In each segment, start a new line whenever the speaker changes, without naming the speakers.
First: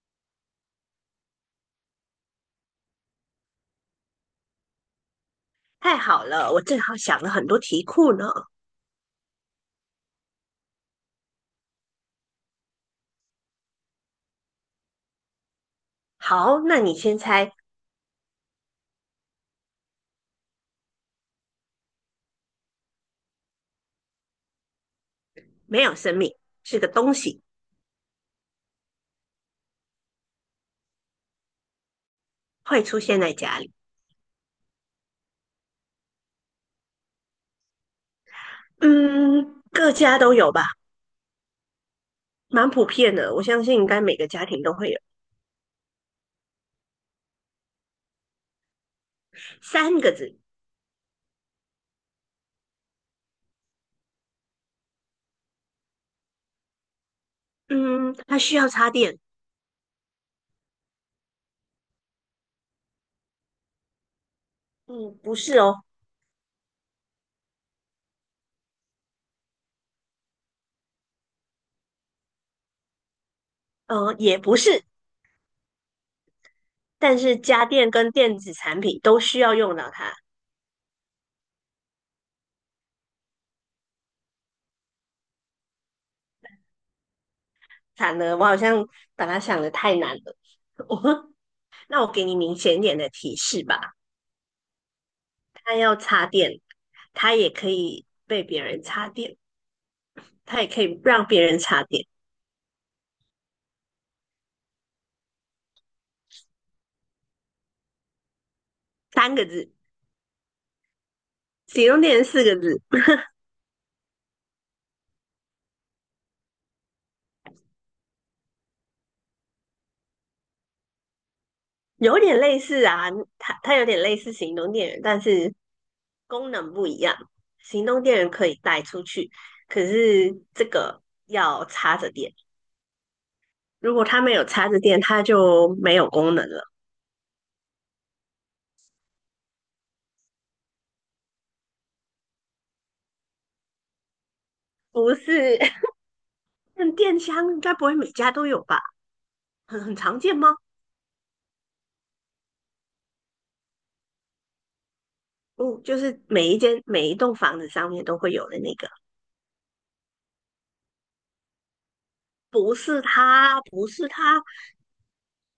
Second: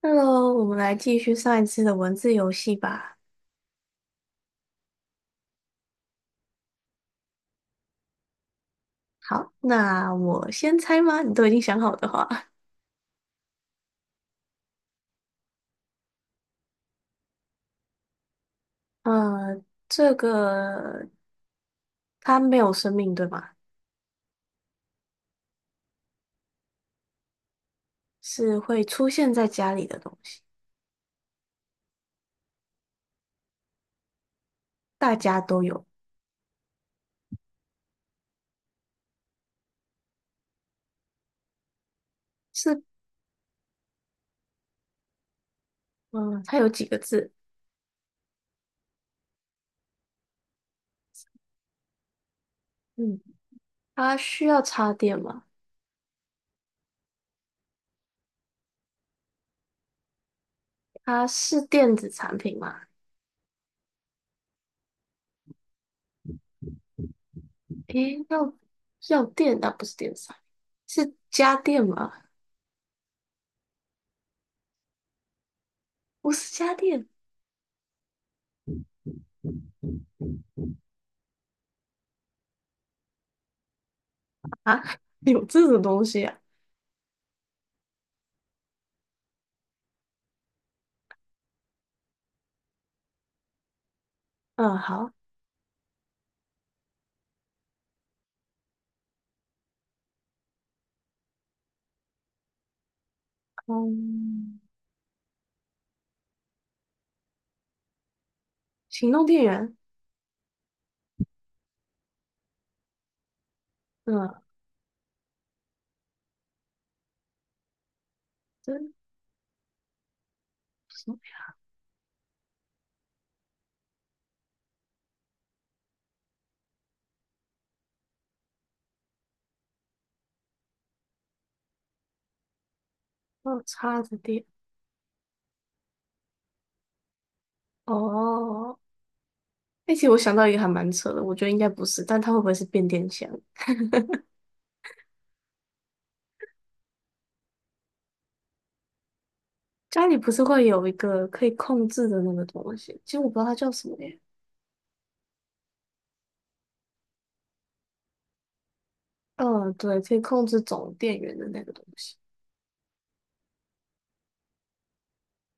Hello，我们来继续上一次的文字游戏吧。
太好了，我正好想了很多题库呢。
好，那我先猜吗？你都已经想好的话，
好，那你先猜，
呃，这个它没有生命，对吗？
没有生命，是个东西，
是会出现在家里的东西，
会出现在家里。
大家都有。
嗯，各家都有吧，蛮
是，
普遍的。我相信应该每个家庭都会有。
嗯，它有几个字？
三个字。
嗯，它需要插电吗？
嗯，它需要插电。
它是电子产品吗？
嗯，不是哦。
诶，要电那不是电子产品，是家电吗？
也不是，
不是家电
但是家电跟电子产品都需要用到它。
啊，有这种东西啊？
惨了，我好像把它想的太难了。我，那我给你明显一点的提示吧。
嗯，好，
他要插电，他也可以被别人插电，他也可以让别人插电。
嗯。行动
三
电
个字，
源，
行动电源四个字。
嗯，真什么？
有点类似啊，它有点类似行动电源，但是功能不一样。行动电源可以带出去，可是这个要插着电，
嗯，
如
插
果
着
它没有
电。
插着电，它就没有功能了。
哦，哎，其实我想到一个还蛮扯的，我觉得应该不是，但它会不会是变电箱？
不是，那电箱应该不会每家都有吧？很
家里
常
不
见
是
吗？
会有一个可以控制的那个东西？其实我不知道它叫什么耶。
哦，就是每一间每一栋房子上面都会有的那个。
嗯，对，可以控制总电源的那个东西，
不是他，不是他。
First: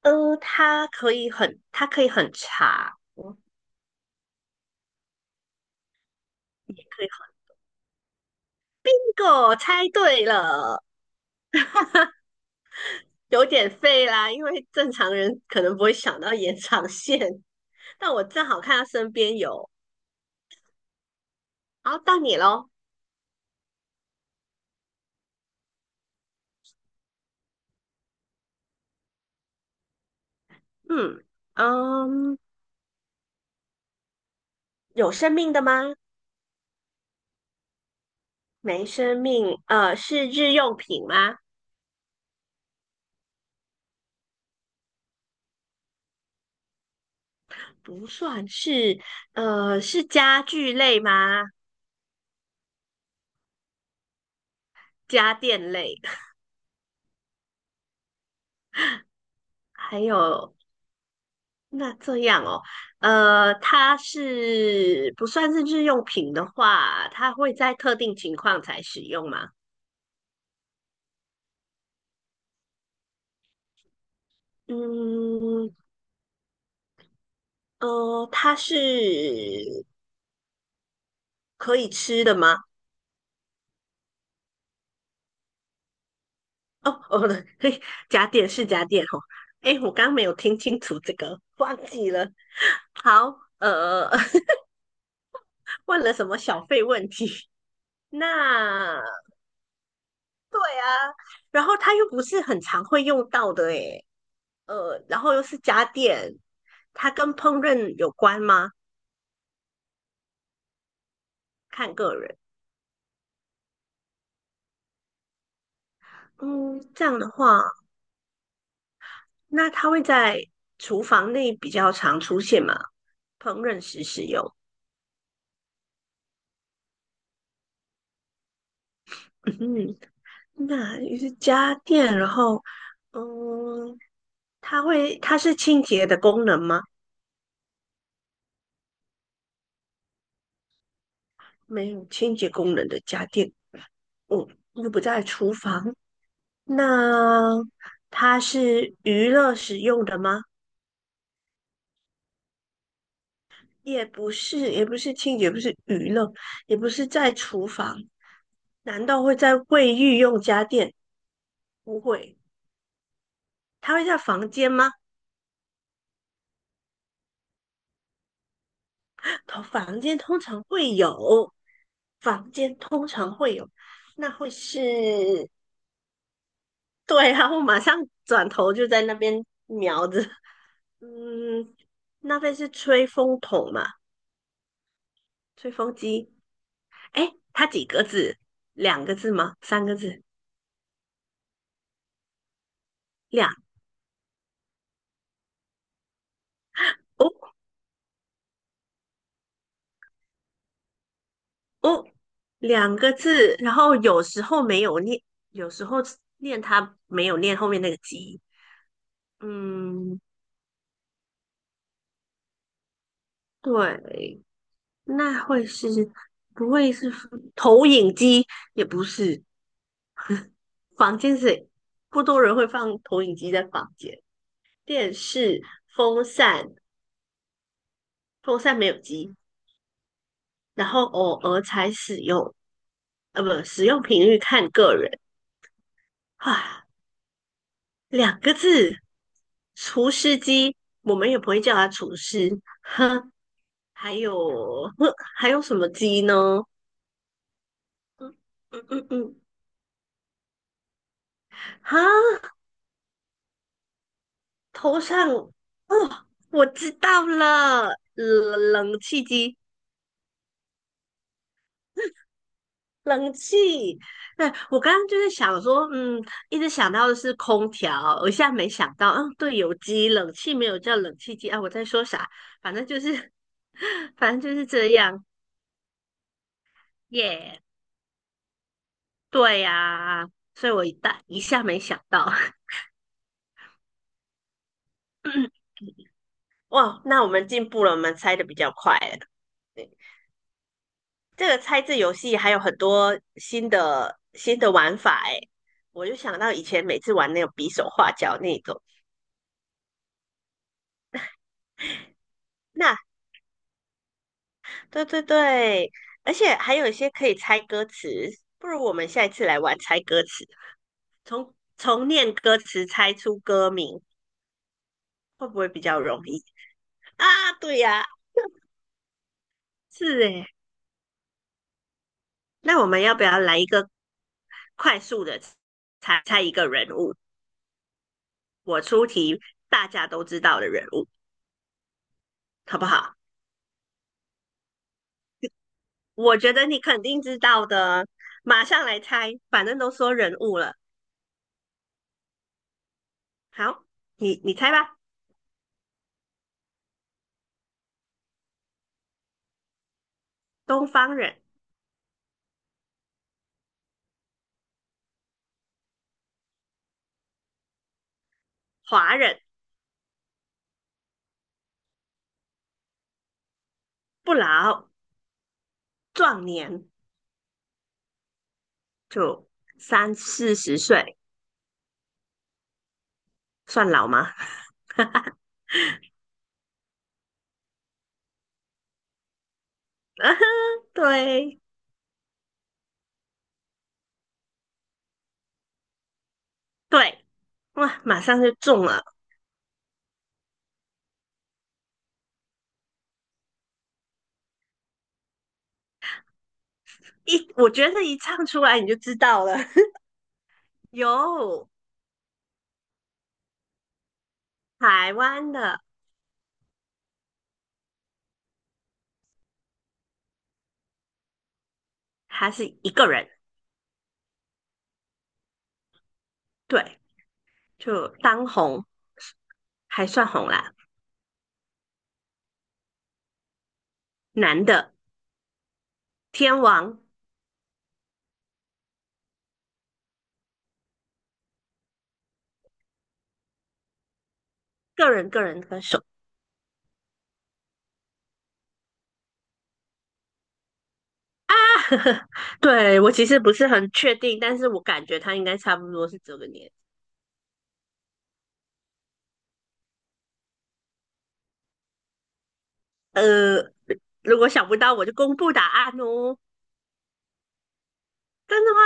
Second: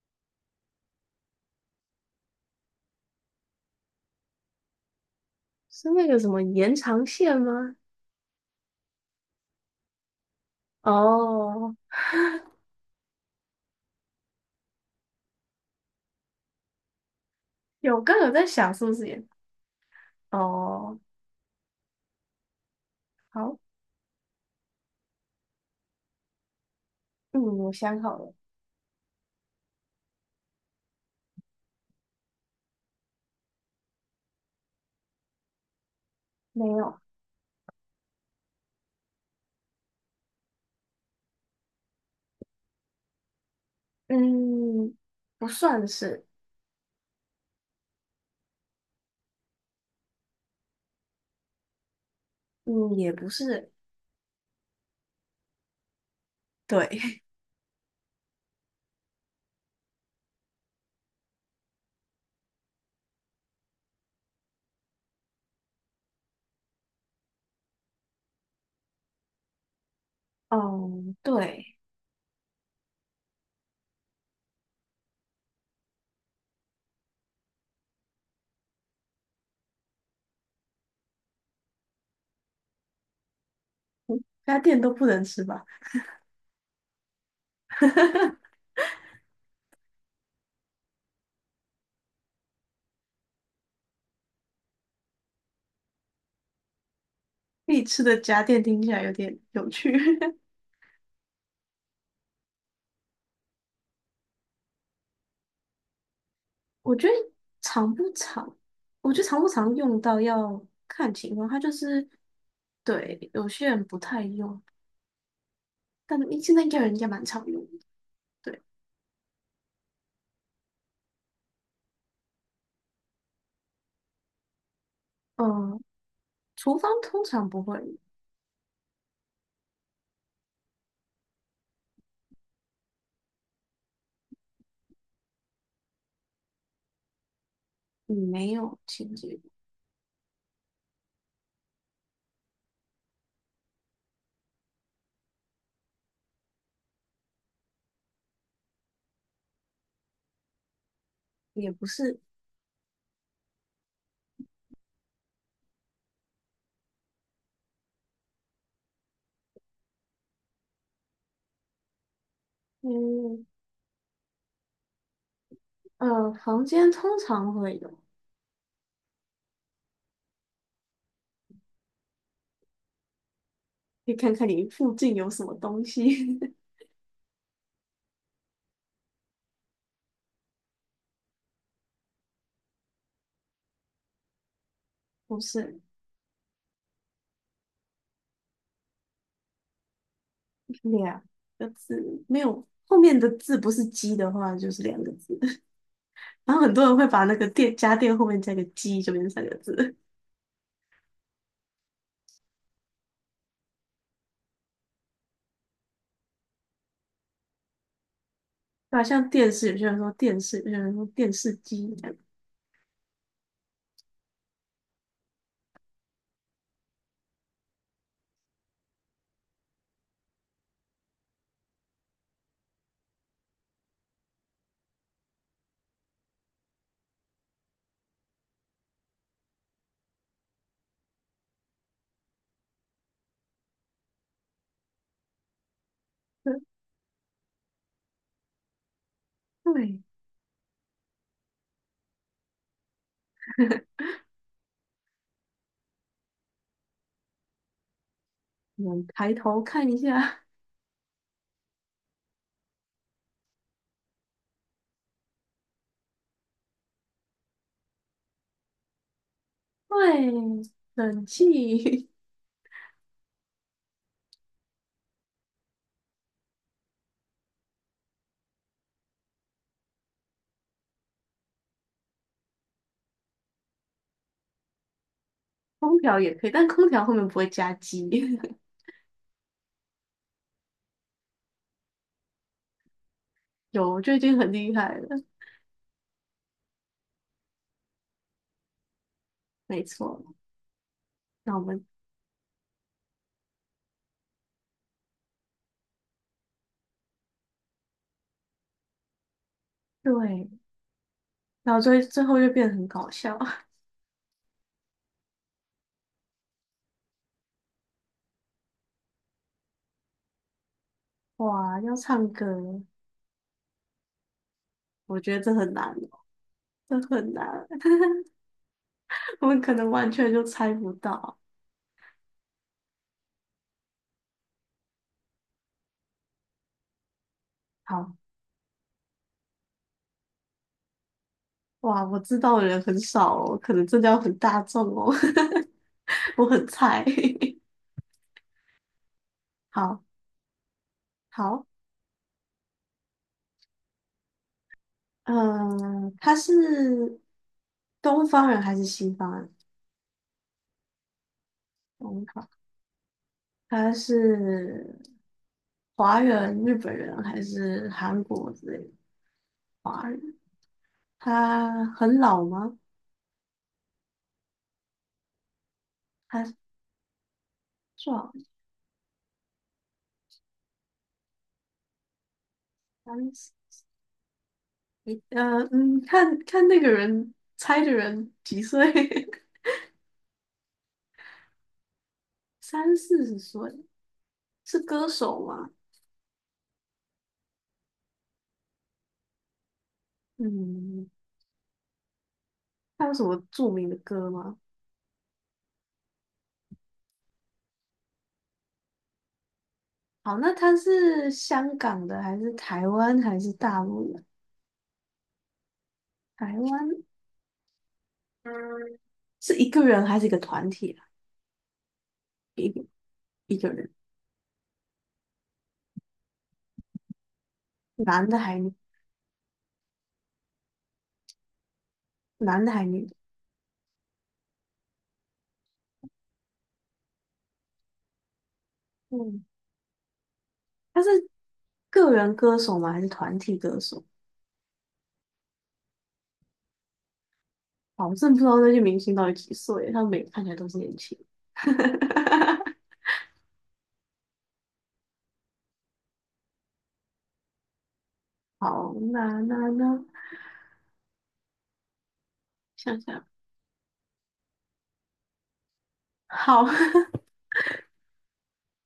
它可以很，它可以很长，
是那个什么延
也可
长
以很。
线吗？
这个我猜对了，
哦，
有点废啦，因为正常人可能不会想到延长线，
有，
但
刚
我
有在
正好
想
看
是
到
不是
身
延？
边有。
哦，
好，到你喽。
好，嗯，我想好了，
嗯嗯，有生命的吗？
没有，
没生命。是日用品吗？
嗯，不算是，
不算是。是家具类吗？
嗯，也不是，
家电类。
对。
还有那这样哦。它是不算是日用品的话，它会在特定情况才使用吗？
哦，对，
嗯。它是可以吃的吗？
家电都不能吃吧？
哦哦，不对，嘿，假点 是假点哦。诶，我刚刚没有听清楚这个，忘记了。好。问了什么小费问题？
必吃 的家电听起
那
来有点有趣。
然后它又不是很常会用到的，诶。然后又是家电，
我觉
它
得
跟烹
常
饪
不
有关
常，
吗？
我觉得常不常用到要看情况，它就
看
是
个人。
对有些人不太用，但现在应该
嗯，
有人应
这
该
样
蛮
的
常
话，
用的对，
那它会在厨房内比较常出现嘛？烹饪时使用。
嗯，厨房通常不会，
嗯，那也是家电，然后嗯，它它是清洁的功能吗？
嗯，没有清洁，
没有清洁功能的家电，嗯，又不在厨房。那它是娱乐使用的吗？
也不是，
也不是，也不是清洁，也不是娱乐，也不是在厨房，难道会在卫浴用家电？不会，
嗯
它会在房间吗？
呃，房间通常会有，可
通房间通常会有，房间通常会有，
以
那
看看
会
你附近有什
是，
么东西，
对然后马上转头就在那边瞄着，嗯，那会是吹风筒嘛？
不
吹
是。
风机？哎，它几个字？两个字吗？三个字？
两个字没有，后面的
两
字不是鸡的话，就是两个字。然后很多人会把
哦，
那个电家电后面加个鸡，就变成三个字。
哦，两个字，然后有时候没有念，有时候念它没有念后面那个机。
对吧？像电视，有些人说
嗯，
电视，有些人说电视机这样。
对，那会是，不会是投影机？也不是，房间是不多人会放投影机在房间，电视、风扇，风扇没有机，然后偶尔才使用。不，使用频率看个人。
对，
唉，两个字，
对，
厨师机，我们也不会叫它厨师。哼，还有，哼还有什么机呢？嗯嗯
我们
嗯
抬
嗯，
头看一下，
哈，头上，哦，我知道了，冷气机，
对，冷气、
冷气。对，我刚刚就是想说，嗯，一直想到的是空调，我现在没想到，嗯，对，有机冷气没有叫冷气机啊，我在说啥？反正就是，反正就是这样，
空调也可以，但空调后面不会
耶、
加鸡。
对呀、所以我一大一下没想到，
有，就已经很厉害了。
哇，那我们进步了，我们猜的比较快了。
没
对，
错，
这
那
个
我
猜
们
字游戏还有很多新的玩法哎，我就想到以前每次玩那种比手画脚那种。
对，然后最后就变得很
那
搞笑。
对对对，而且还有一些可以猜歌词，不如我们下一次来玩猜歌词，
哇，要
从
唱
念歌
歌，
词猜出歌名，
我觉得
会
这
不会
很
比
难。
较容易
这
啊？
很难，
对呀、
我们可能完
是
全就
诶，
猜不到。
那我们要不要来一个快速的猜猜一个人物，
好，
我出题大家都知道的人物，
哇，我知道的
好
人
不
很
好？
少哦，可能真的要很大众哦，
我
我
觉
很
得你肯
菜。
定知 道的，马上来猜，反正都
好，
说人物了。
好，
好，你猜吧，
嗯、他是东方人还是西方人？
东方人、
东方，他是华人、日本人还是韩国之类的
华人、
华人？他很老吗？
不老、
他
壮年，
壮，
就三四十岁，
30，
算老吗？
呃，嗯，看看那个人猜的人几岁？
对
三四十岁是歌手吗？
对，哇，马上就中了，
嗯，他有什么著名的歌吗？
我觉得唱出来你就知道了，
好，那他 是
有
香港的还是台湾还是大陆的？
台湾的，
台湾，嗯，是一个人还是一个团体啊？
还是
一个
一个人，
一个人，
对，就
男的
当
还女
红还算红啦，
男的还女的？
男的天王，
嗯，他是个人歌手吗？还是团体歌手？
个人歌手
好，我真的不知道那些明星到底几岁，他们每个看起来都是年轻。
啊，对我其实不是很确定，但是我感觉他应该差不多是这个年。
好，那，想想，
呃，如果想不到我就公布答案哦，
好，
真的吗？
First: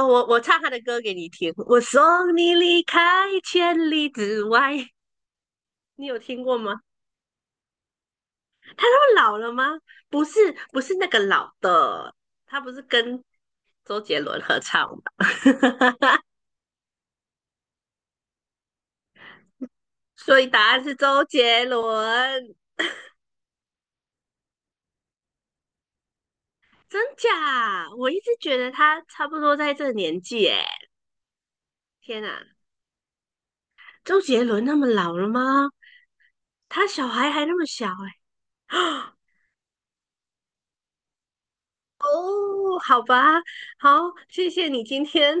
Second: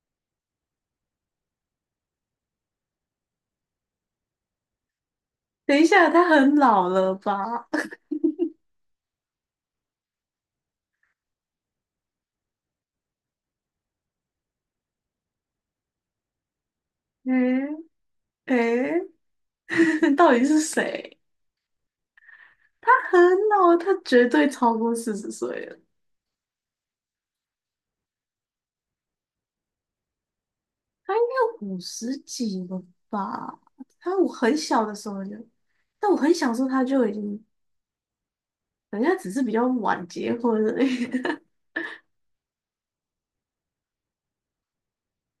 哦，我唱他的歌给你听，我送你离开千里之外，
等一
你
下，
有
他
听
很
过吗？
老了吧？
他老了吗？不是，不是那个老的，他不是跟周杰伦合唱的。
诶诶，到
所
底
以
是
答案是
谁？
周杰伦，
他很老，他绝对超过四十岁了，
真假？我一直觉得他差不多在这个年纪，诶，
他应该五十
天哪，
几了吧？他
周
我
杰
很
伦那
小
么
的时
老
候
了
就，
吗？
但我很小的时候他
他
就
小
已
孩
经，
还那么小，诶，
人 家只是比较晚结婚而已。
哦，好吧，好，谢谢你今天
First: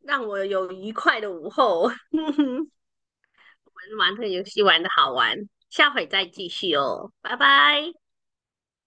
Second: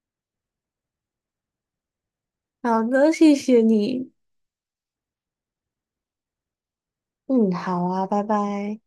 让我有愉快的午后，玩
好的，谢谢你。
玩这个游戏玩的好玩，下回再继续哦，拜
嗯，好
拜。
啊，拜拜。